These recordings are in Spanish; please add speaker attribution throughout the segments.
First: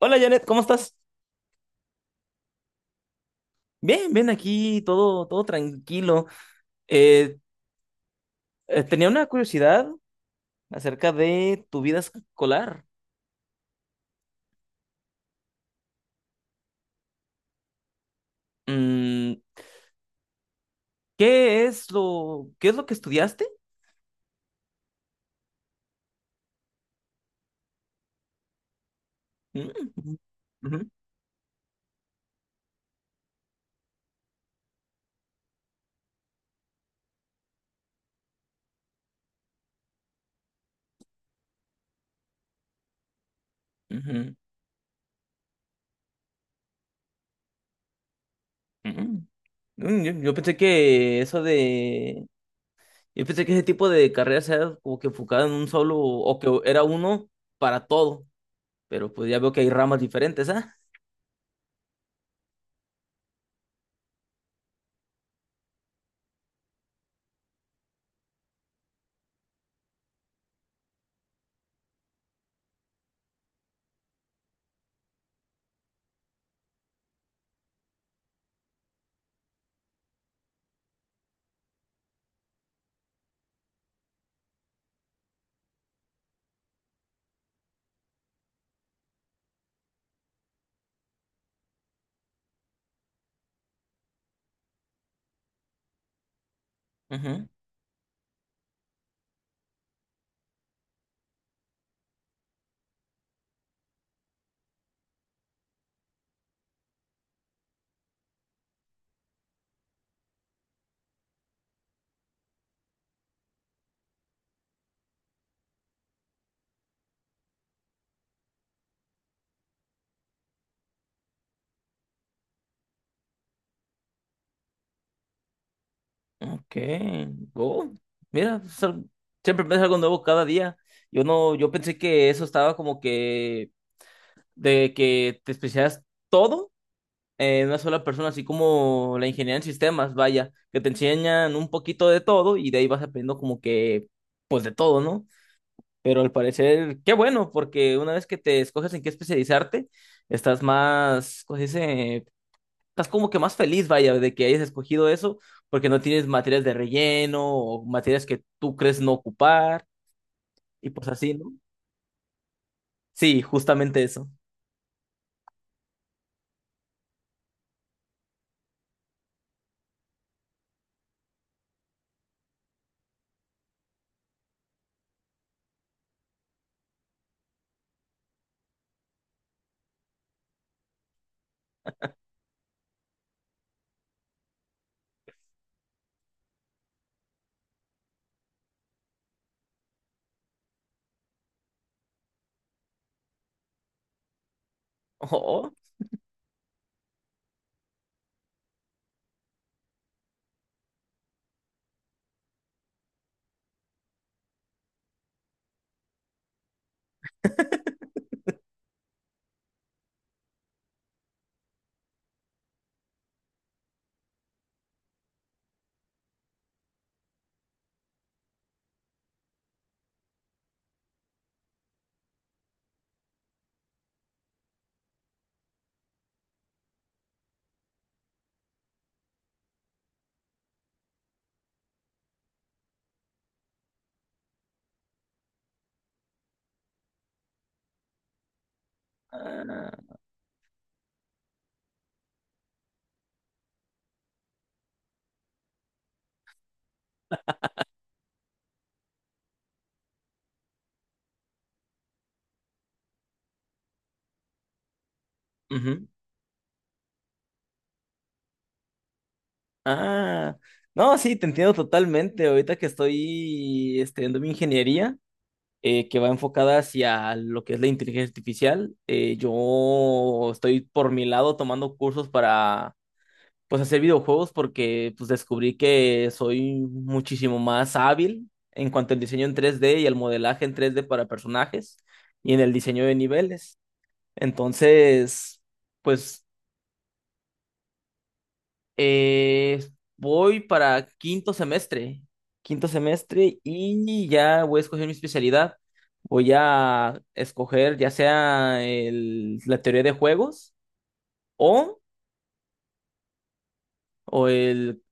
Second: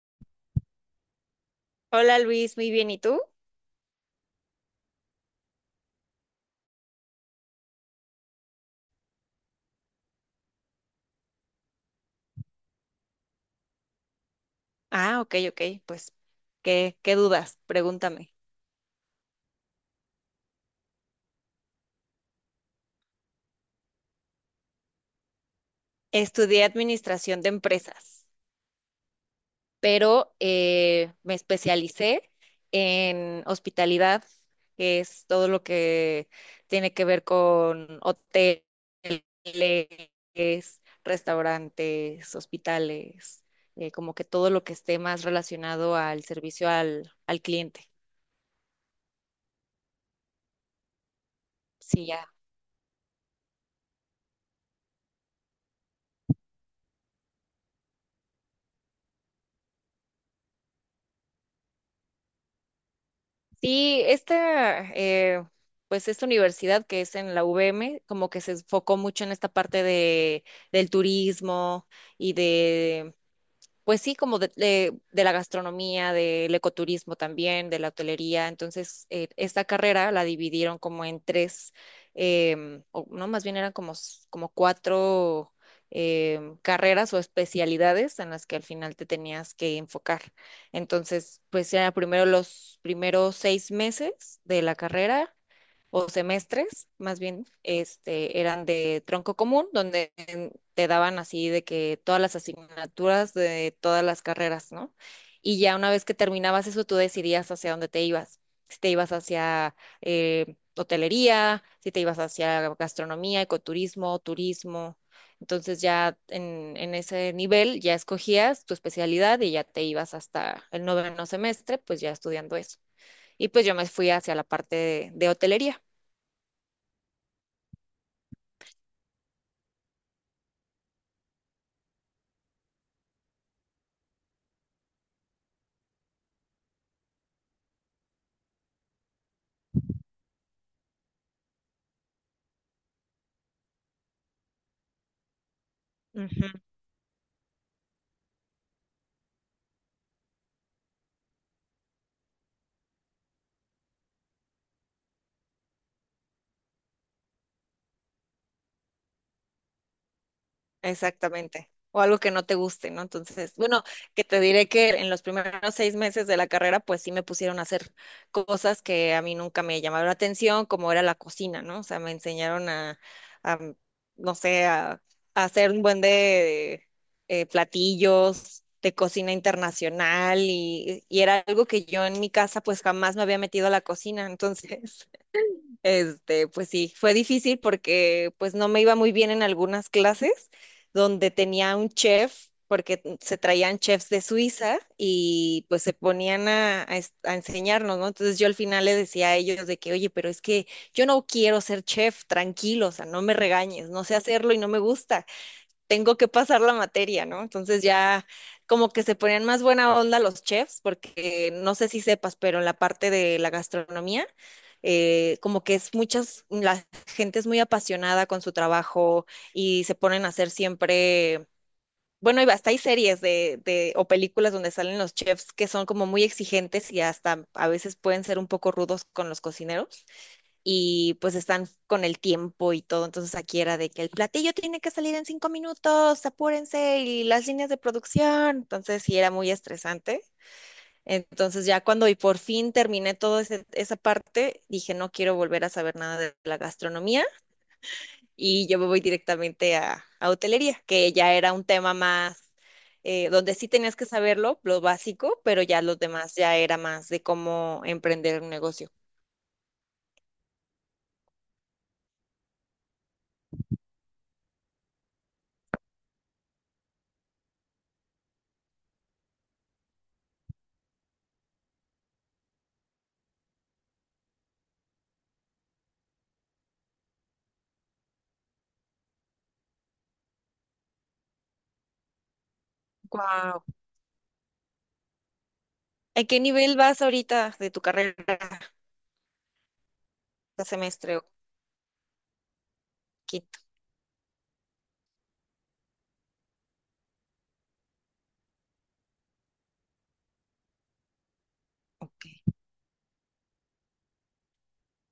Speaker 1: Hola Janet, ¿cómo estás?
Speaker 2: Hola Luis, muy bien. ¿Y tú?
Speaker 1: Bien, bien aquí, todo tranquilo. Eh, tenía una curiosidad acerca de tu vida escolar.
Speaker 2: Ah, ok, ok. Pues, ¿qué dudas? Pregúntame.
Speaker 1: Mm, qué es lo que estudiaste?
Speaker 2: Estudié administración de empresas,
Speaker 1: Mm,
Speaker 2: pero
Speaker 1: ujú,
Speaker 2: me especialicé en hospitalidad, que es todo lo que tiene que ver con hoteles, restaurantes, hospitales, como que
Speaker 1: ujú,
Speaker 2: todo lo que esté más relacionado al servicio al cliente.
Speaker 1: ujú. Yo pensé
Speaker 2: Sí, ya.
Speaker 1: yo pensé que ese tipo de carreras era como que enfocada en un solo, o que era uno para todo, pero pues ya veo que hay ramas diferentes, ¿ah?
Speaker 2: Sí, pues esta universidad que es en la UVM, como que se enfocó mucho en esta parte del turismo y de pues sí, como de la gastronomía, del ecoturismo también, de la hotelería. Entonces, esta carrera la dividieron como en tres, o no, más bien eran como cuatro carreras o especialidades en las que al final te tenías que enfocar. Entonces, pues era primero los primeros 6 meses de la carrera o semestres, más bien, este, eran de tronco común, donde te daban así de que todas las asignaturas de todas las carreras, ¿no? Y ya una vez que terminabas eso, tú decidías hacia dónde te ibas. Si te ibas hacia hotelería, si te ibas hacia gastronomía, ecoturismo, turismo. Entonces ya en ese nivel ya escogías tu especialidad y ya te ibas hasta el noveno semestre, pues ya estudiando eso. Y pues yo me fui hacia la parte de hotelería.
Speaker 1: Ok. Oh, mira, siempre aprendes algo nuevo cada día. Yo no, yo pensé que eso estaba como que de que te especializas todo en una sola persona, así como la ingeniería en sistemas, vaya, que te enseñan un poquito de todo y de ahí vas aprendiendo como que, pues de todo, ¿no? Pero al
Speaker 2: Ujú.
Speaker 1: parecer, qué bueno, porque una vez que te escoges en qué especializarte, estás más, ¿cómo se dice? Estás como que más feliz, vaya, de que hayas escogido eso, porque no tienes materias de relleno o materias que tú crees no ocupar, y pues así, ¿no?
Speaker 2: Exactamente. O algo que no te guste, ¿no?
Speaker 1: Sí,
Speaker 2: Entonces, bueno,
Speaker 1: justamente
Speaker 2: que
Speaker 1: eso.
Speaker 2: te diré que en los primeros 6 meses de la carrera, pues sí me pusieron a hacer cosas que a mí nunca me llamaron la atención, como era la cocina, ¿no? O sea, me enseñaron a, no sé, a hacer un buen de platillos de cocina internacional y era algo que yo en mi casa, pues jamás me había metido a la cocina. Entonces, este, pues sí, fue difícil porque pues no me iba muy bien en algunas clases donde tenía un chef, porque se traían chefs de Suiza y
Speaker 1: Oh,
Speaker 2: pues se ponían a enseñarnos, ¿no? Entonces yo al final le decía a ellos de que, oye, pero es que yo no quiero ser chef, tranquilo, o sea, no me regañes, no sé hacerlo y no me gusta, tengo que pasar la materia, ¿no? Entonces ya como que se ponían más buena onda los chefs, porque no sé si sepas, pero en la parte de la gastronomía, como que es muchas, la gente es muy apasionada con su trabajo y se ponen a hacer siempre... Bueno, y hasta hay series o películas donde salen los chefs que son como muy exigentes y hasta a veces pueden ser un poco rudos con los cocineros y pues están con el tiempo y todo. Entonces aquí era de que el platillo tiene que salir en 5 minutos, apúrense, y las líneas de producción. Entonces sí era muy
Speaker 1: ah,
Speaker 2: estresante. Entonces ya cuando y por fin terminé toda esa parte, dije no quiero volver a saber nada de la gastronomía y yo me voy directamente a hotelería, que ya era un tema más, donde sí tenías que saberlo, lo básico, pero ya los
Speaker 1: ujú,
Speaker 2: demás ya era más de cómo emprender un negocio.
Speaker 1: ah. No, sí, te entiendo totalmente. Ahorita que estoy estudiando mi ingeniería, que va enfocada hacia lo que es la inteligencia artificial, yo estoy por mi lado tomando cursos para pues hacer videojuegos porque pues descubrí que soy muchísimo más hábil en cuanto al diseño en 3D y al modelaje en 3D para personajes y en el diseño de
Speaker 2: Guau.
Speaker 1: niveles. Entonces,
Speaker 2: ¿A qué
Speaker 1: pues
Speaker 2: nivel vas ahorita de tu carrera?
Speaker 1: eh, voy
Speaker 2: ¿A
Speaker 1: para
Speaker 2: semestre o
Speaker 1: quinto semestre
Speaker 2: quinto?
Speaker 1: y ya voy a escoger mi especialidad. Voy a escoger ya sea la teoría de juegos o,
Speaker 2: Ok.
Speaker 1: o el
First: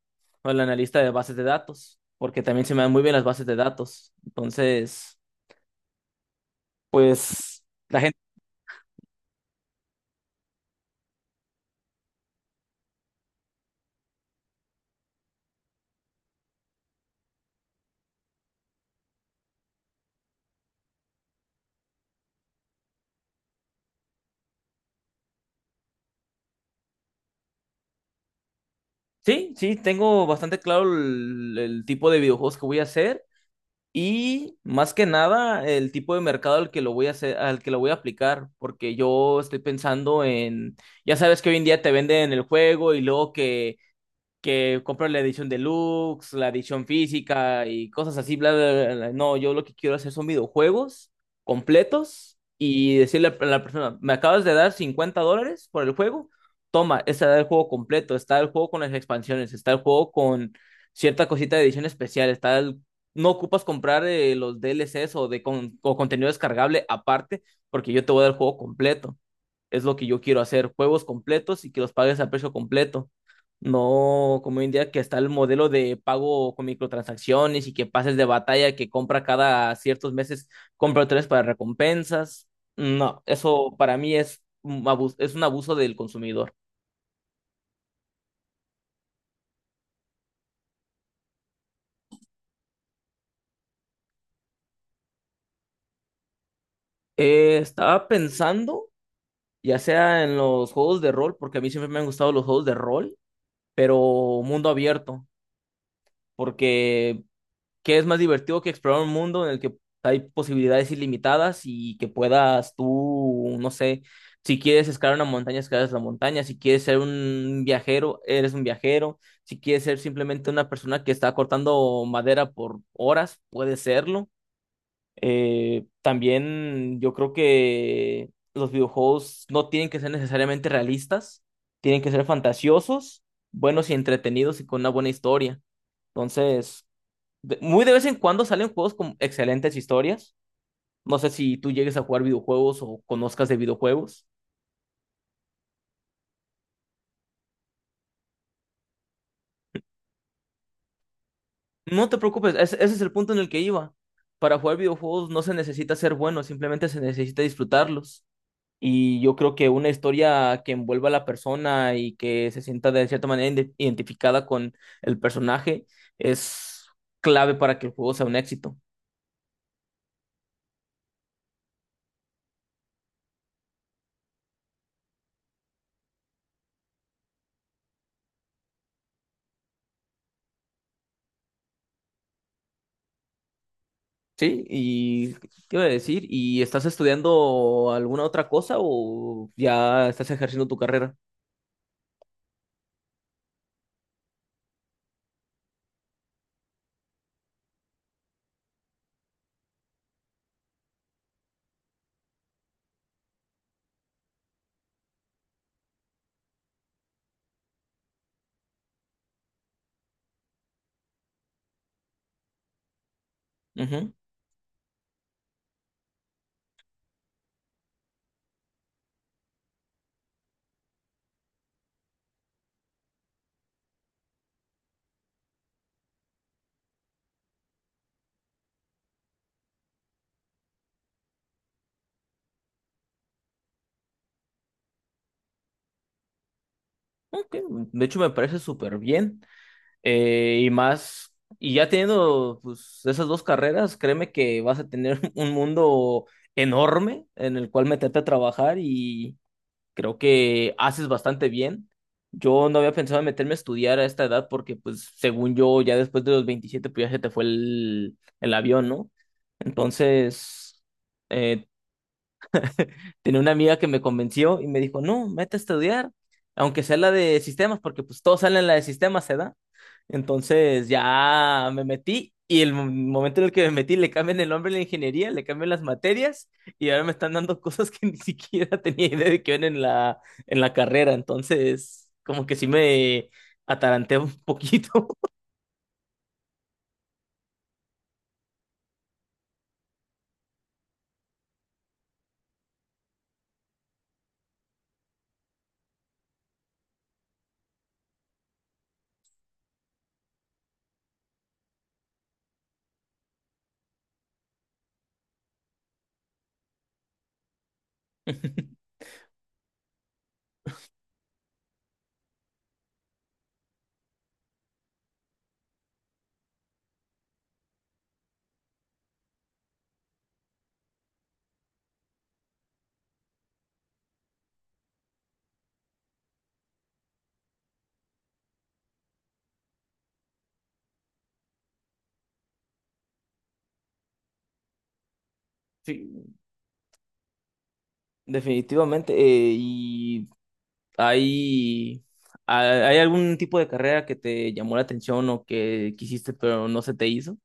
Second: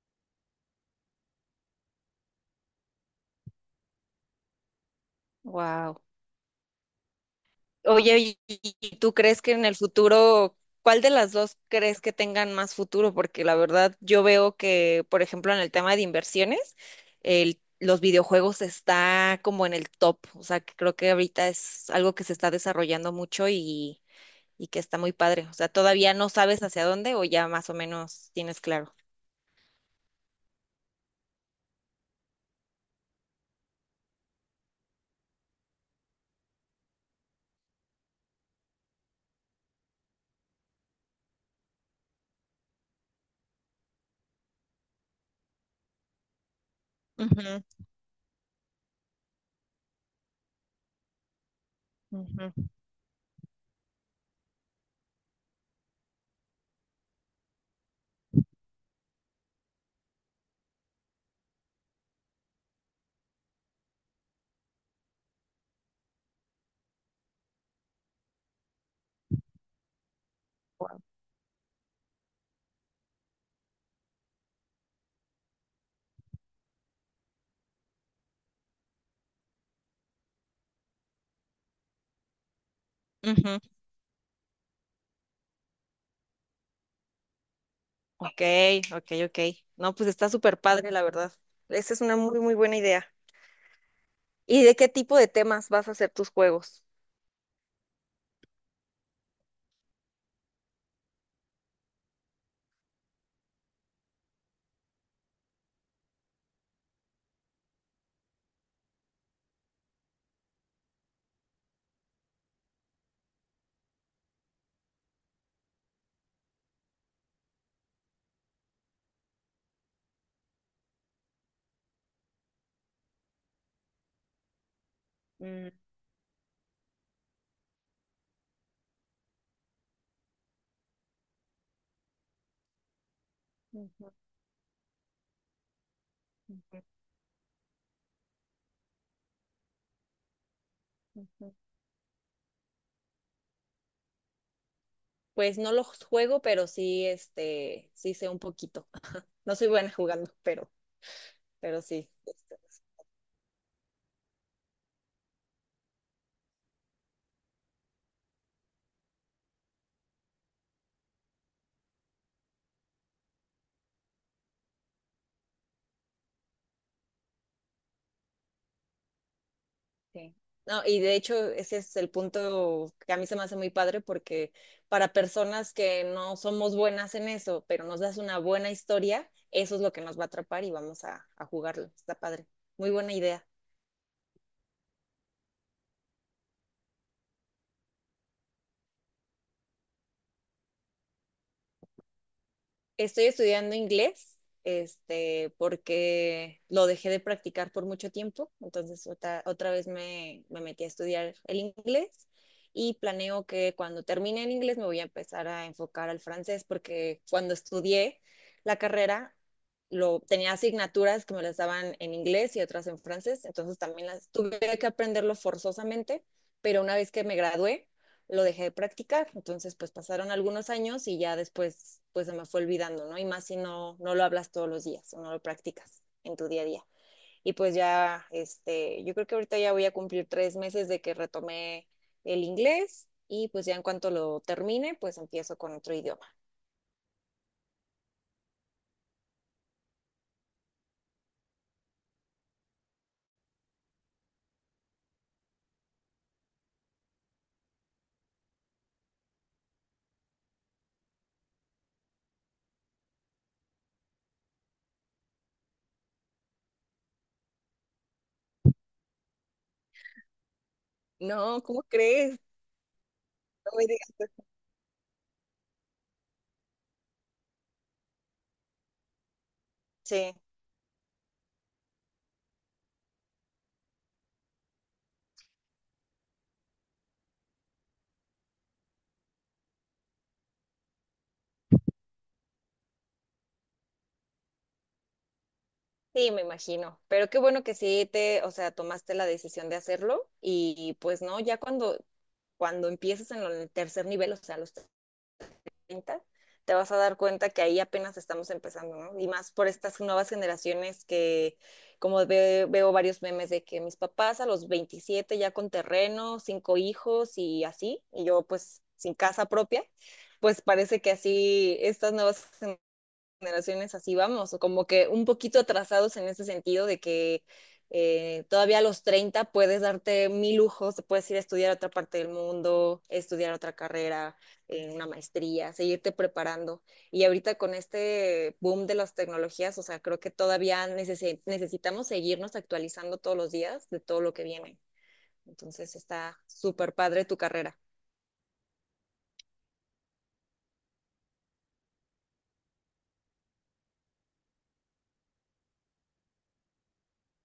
Speaker 1: o el analista de bases de datos, porque también se me dan muy bien las bases de datos. Entonces,
Speaker 2: Wow.
Speaker 1: pues la gente...
Speaker 2: Oye, ¿y tú crees que en el futuro, cuál de las dos crees que tengan más futuro? Porque la verdad, yo veo que, por ejemplo, en el tema de inversiones, los videojuegos está como en el top. O sea, que creo que ahorita es algo que se está desarrollando mucho, y que está muy padre. O sea, todavía no sabes hacia dónde o ya más o menos tienes claro.
Speaker 1: Sí, sí, tengo bastante claro el tipo de videojuegos que voy a hacer y más que nada el tipo de mercado al que lo voy a hacer, al que lo voy a aplicar, porque yo estoy pensando en, ya sabes que hoy en día te venden el juego y luego que comprar la edición deluxe, la edición
Speaker 2: Ujú.
Speaker 1: física y cosas así, bla, bla, bla, bla. No, yo lo que quiero hacer son videojuegos completos
Speaker 2: Ujú.
Speaker 1: y decirle a la persona, me acabas de dar $50 por el juego, toma, está el juego completo, está el juego con las expansiones, está el juego con cierta cosita de edición especial, está el... No ocupas comprar los DLCs o, o contenido descargable aparte, porque yo te voy a dar el juego completo. Es lo que yo quiero hacer,
Speaker 2: Guau.
Speaker 1: juegos completos y que los pagues a precio completo. No, como hoy en día que está el modelo de pago con microtransacciones y que pases de batalla que compra cada ciertos meses, compra tres para recompensas. No,
Speaker 2: Ujú.
Speaker 1: eso para mí es un abuso del consumidor.
Speaker 2: Ok, ok, ok. No, pues está súper padre, la verdad. Esa es una muy, muy buena idea. ¿Y de qué tipo de temas vas a hacer tus juegos?
Speaker 1: Estaba pensando, ya sea en los juegos de rol, porque a mí siempre me han gustado los juegos de rol, pero mundo abierto, porque que es más divertido que explorar un mundo en el que hay posibilidades ilimitadas y que puedas tú, no sé, si quieres escalar una montaña, escalas la montaña, si quieres ser un viajero, eres un viajero, si quieres ser simplemente una persona que está cortando madera por horas, puedes serlo.
Speaker 2: Mm.
Speaker 1: También yo creo que los videojuegos no tienen que ser necesariamente realistas, tienen que ser fantasiosos, buenos y
Speaker 2: Ujú.
Speaker 1: entretenidos y con una buena historia.
Speaker 2: Ujú.
Speaker 1: Entonces, muy de vez en cuando salen juegos con excelentes historias. No sé
Speaker 2: Ujú.
Speaker 1: si tú llegues a jugar videojuegos o conozcas de videojuegos.
Speaker 2: Pues no los juego, pero sí, este, sí sé un poquito. No soy buena jugando, pero
Speaker 1: No
Speaker 2: sí.
Speaker 1: te preocupes, ese es el punto en el que iba. Para jugar videojuegos no se necesita ser bueno, simplemente se necesita disfrutarlos. Y yo creo que una historia que envuelva a la persona y que se sienta de cierta manera identificada con el personaje es clave para que el juego sea un éxito.
Speaker 2: Sí. No, y de hecho ese es el punto que a mí se me hace muy padre porque para personas que no somos buenas en eso, pero nos das una buena historia, eso es lo que nos va a atrapar y vamos a jugarlo. Está padre. Muy buena idea.
Speaker 1: Sí, y ¿qué iba a decir? ¿Y estás estudiando alguna otra cosa o ya estás ejerciendo tu carrera?
Speaker 2: Estoy estudiando inglés, este, porque lo dejé de practicar por mucho tiempo, entonces otra vez me metí a estudiar el inglés y planeo que cuando termine el inglés me voy a empezar a enfocar al francés, porque cuando estudié la carrera, tenía asignaturas que me las daban en inglés y otras en francés, entonces también
Speaker 1: Ujú.
Speaker 2: las tuve que aprenderlo forzosamente, pero una vez que me gradué, lo dejé de practicar. Entonces, pues pasaron algunos años y ya después, pues se me fue olvidando, ¿no? Y más si no, no lo hablas todos los días o no lo practicas en tu día a día. Y pues ya, este, yo creo que ahorita ya voy a cumplir 3 meses de que retomé el inglés y pues ya en cuanto lo termine, pues empiezo con otro idioma.
Speaker 1: Ok, de hecho, me parece súper bien. Y más, y ya teniendo pues, esas dos carreras, créeme que vas a tener un mundo enorme en el cual meterte a trabajar y, creo que haces bastante bien. Yo no había pensado en meterme a estudiar a esta edad porque, pues, según yo, ya después de los 27 pues ya se te fue el avión, ¿no? Entonces,
Speaker 2: No,
Speaker 1: eh,
Speaker 2: ¿cómo crees?
Speaker 1: tenía una
Speaker 2: No
Speaker 1: amiga que
Speaker 2: me
Speaker 1: me
Speaker 2: digas eso.
Speaker 1: convenció y me dijo, no, mete a estudiar, aunque sea la de sistemas, porque pues todos salen la de sistemas, se
Speaker 2: Sí,
Speaker 1: entonces ya me metí y el momento en el que me metí le cambian el nombre a la ingeniería, le cambian las materias y ahora me están dando cosas que ni siquiera tenía idea de que iban en la carrera. Entonces, como que sí me ataranté un poquito.
Speaker 2: sí, me imagino. Pero qué bueno que sí o sea, tomaste la decisión de hacerlo y, pues no, ya cuando, empieces en en el tercer nivel, o sea, los 30, te vas a dar cuenta que ahí apenas estamos empezando, ¿no? Y más por estas nuevas generaciones que, como veo varios memes de que mis papás a los 27 ya con terreno, cinco hijos y así, y yo pues sin casa propia, pues parece que así estas nuevas generaciones así vamos, o como que un poquito atrasados en ese sentido de que todavía a los 30 puedes darte mil lujos, te puedes ir a estudiar a otra parte del mundo, estudiar otra carrera, una maestría, seguirte preparando. Y ahorita con este boom de las tecnologías, o sea, creo que todavía necesitamos seguirnos actualizando todos los días de todo lo que viene. Entonces
Speaker 1: Sí,
Speaker 2: está súper padre tu carrera.
Speaker 1: definitivamente. ¿Y hay, hay algún tipo de carrera que te llamó la atención o que quisiste pero no se te hizo?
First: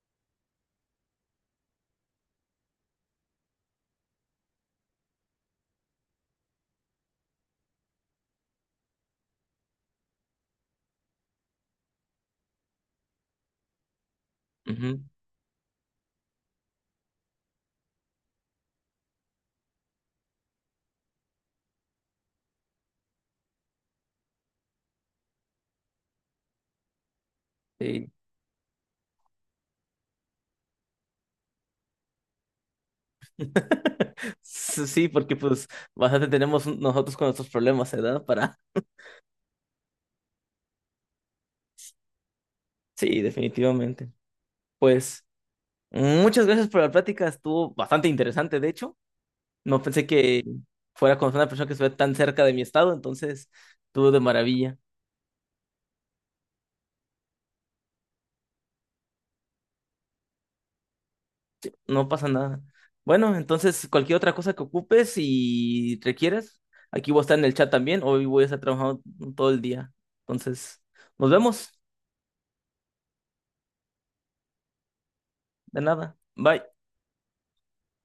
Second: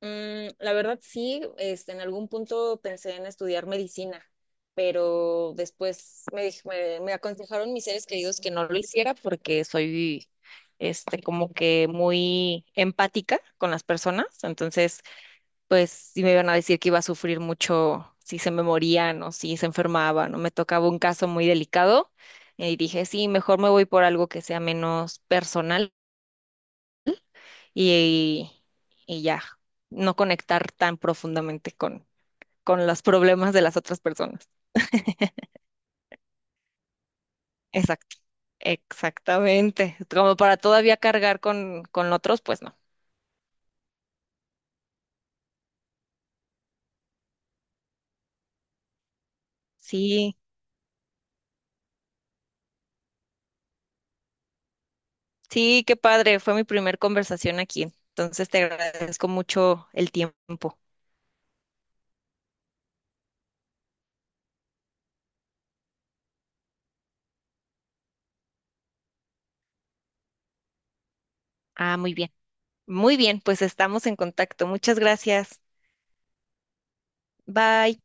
Speaker 2: Mm, la verdad sí, este, en algún punto pensé en estudiar medicina, pero después me aconsejaron mis seres queridos que no lo hiciera porque soy, este, como que muy empática con las personas,
Speaker 1: Ujú,
Speaker 2: entonces, pues sí me iban a decir que iba a sufrir mucho si se me morían o si se enfermaban o me tocaba un caso muy delicado y dije, sí, mejor me voy por algo que sea menos personal
Speaker 1: sí.
Speaker 2: y, y ya, no conectar tan profundamente con los problemas de las otras personas.
Speaker 1: Sí, porque pues bastante tenemos nosotros con nuestros problemas,
Speaker 2: Exacto.
Speaker 1: ¿verdad? Para...
Speaker 2: Exactamente. Como para todavía cargar con otros, pues no.
Speaker 1: Sí, definitivamente. Pues muchas gracias por la plática, estuvo bastante interesante, de hecho. No pensé
Speaker 2: Sí,
Speaker 1: que fuera con una persona que estuviera tan cerca de mi estado, entonces estuvo de maravilla.
Speaker 2: sí, qué padre. Fue mi primer conversación aquí. Entonces te agradezco mucho el tiempo.
Speaker 1: No pasa nada. Bueno, entonces cualquier otra cosa que ocupes y requieras, aquí voy a estar en el chat también. Hoy voy a estar trabajando todo el día. Entonces, nos vemos.
Speaker 2: Ah, muy bien. Muy bien, pues estamos en contacto. Muchas gracias.
Speaker 1: De nada. Bye.
Speaker 2: Bye.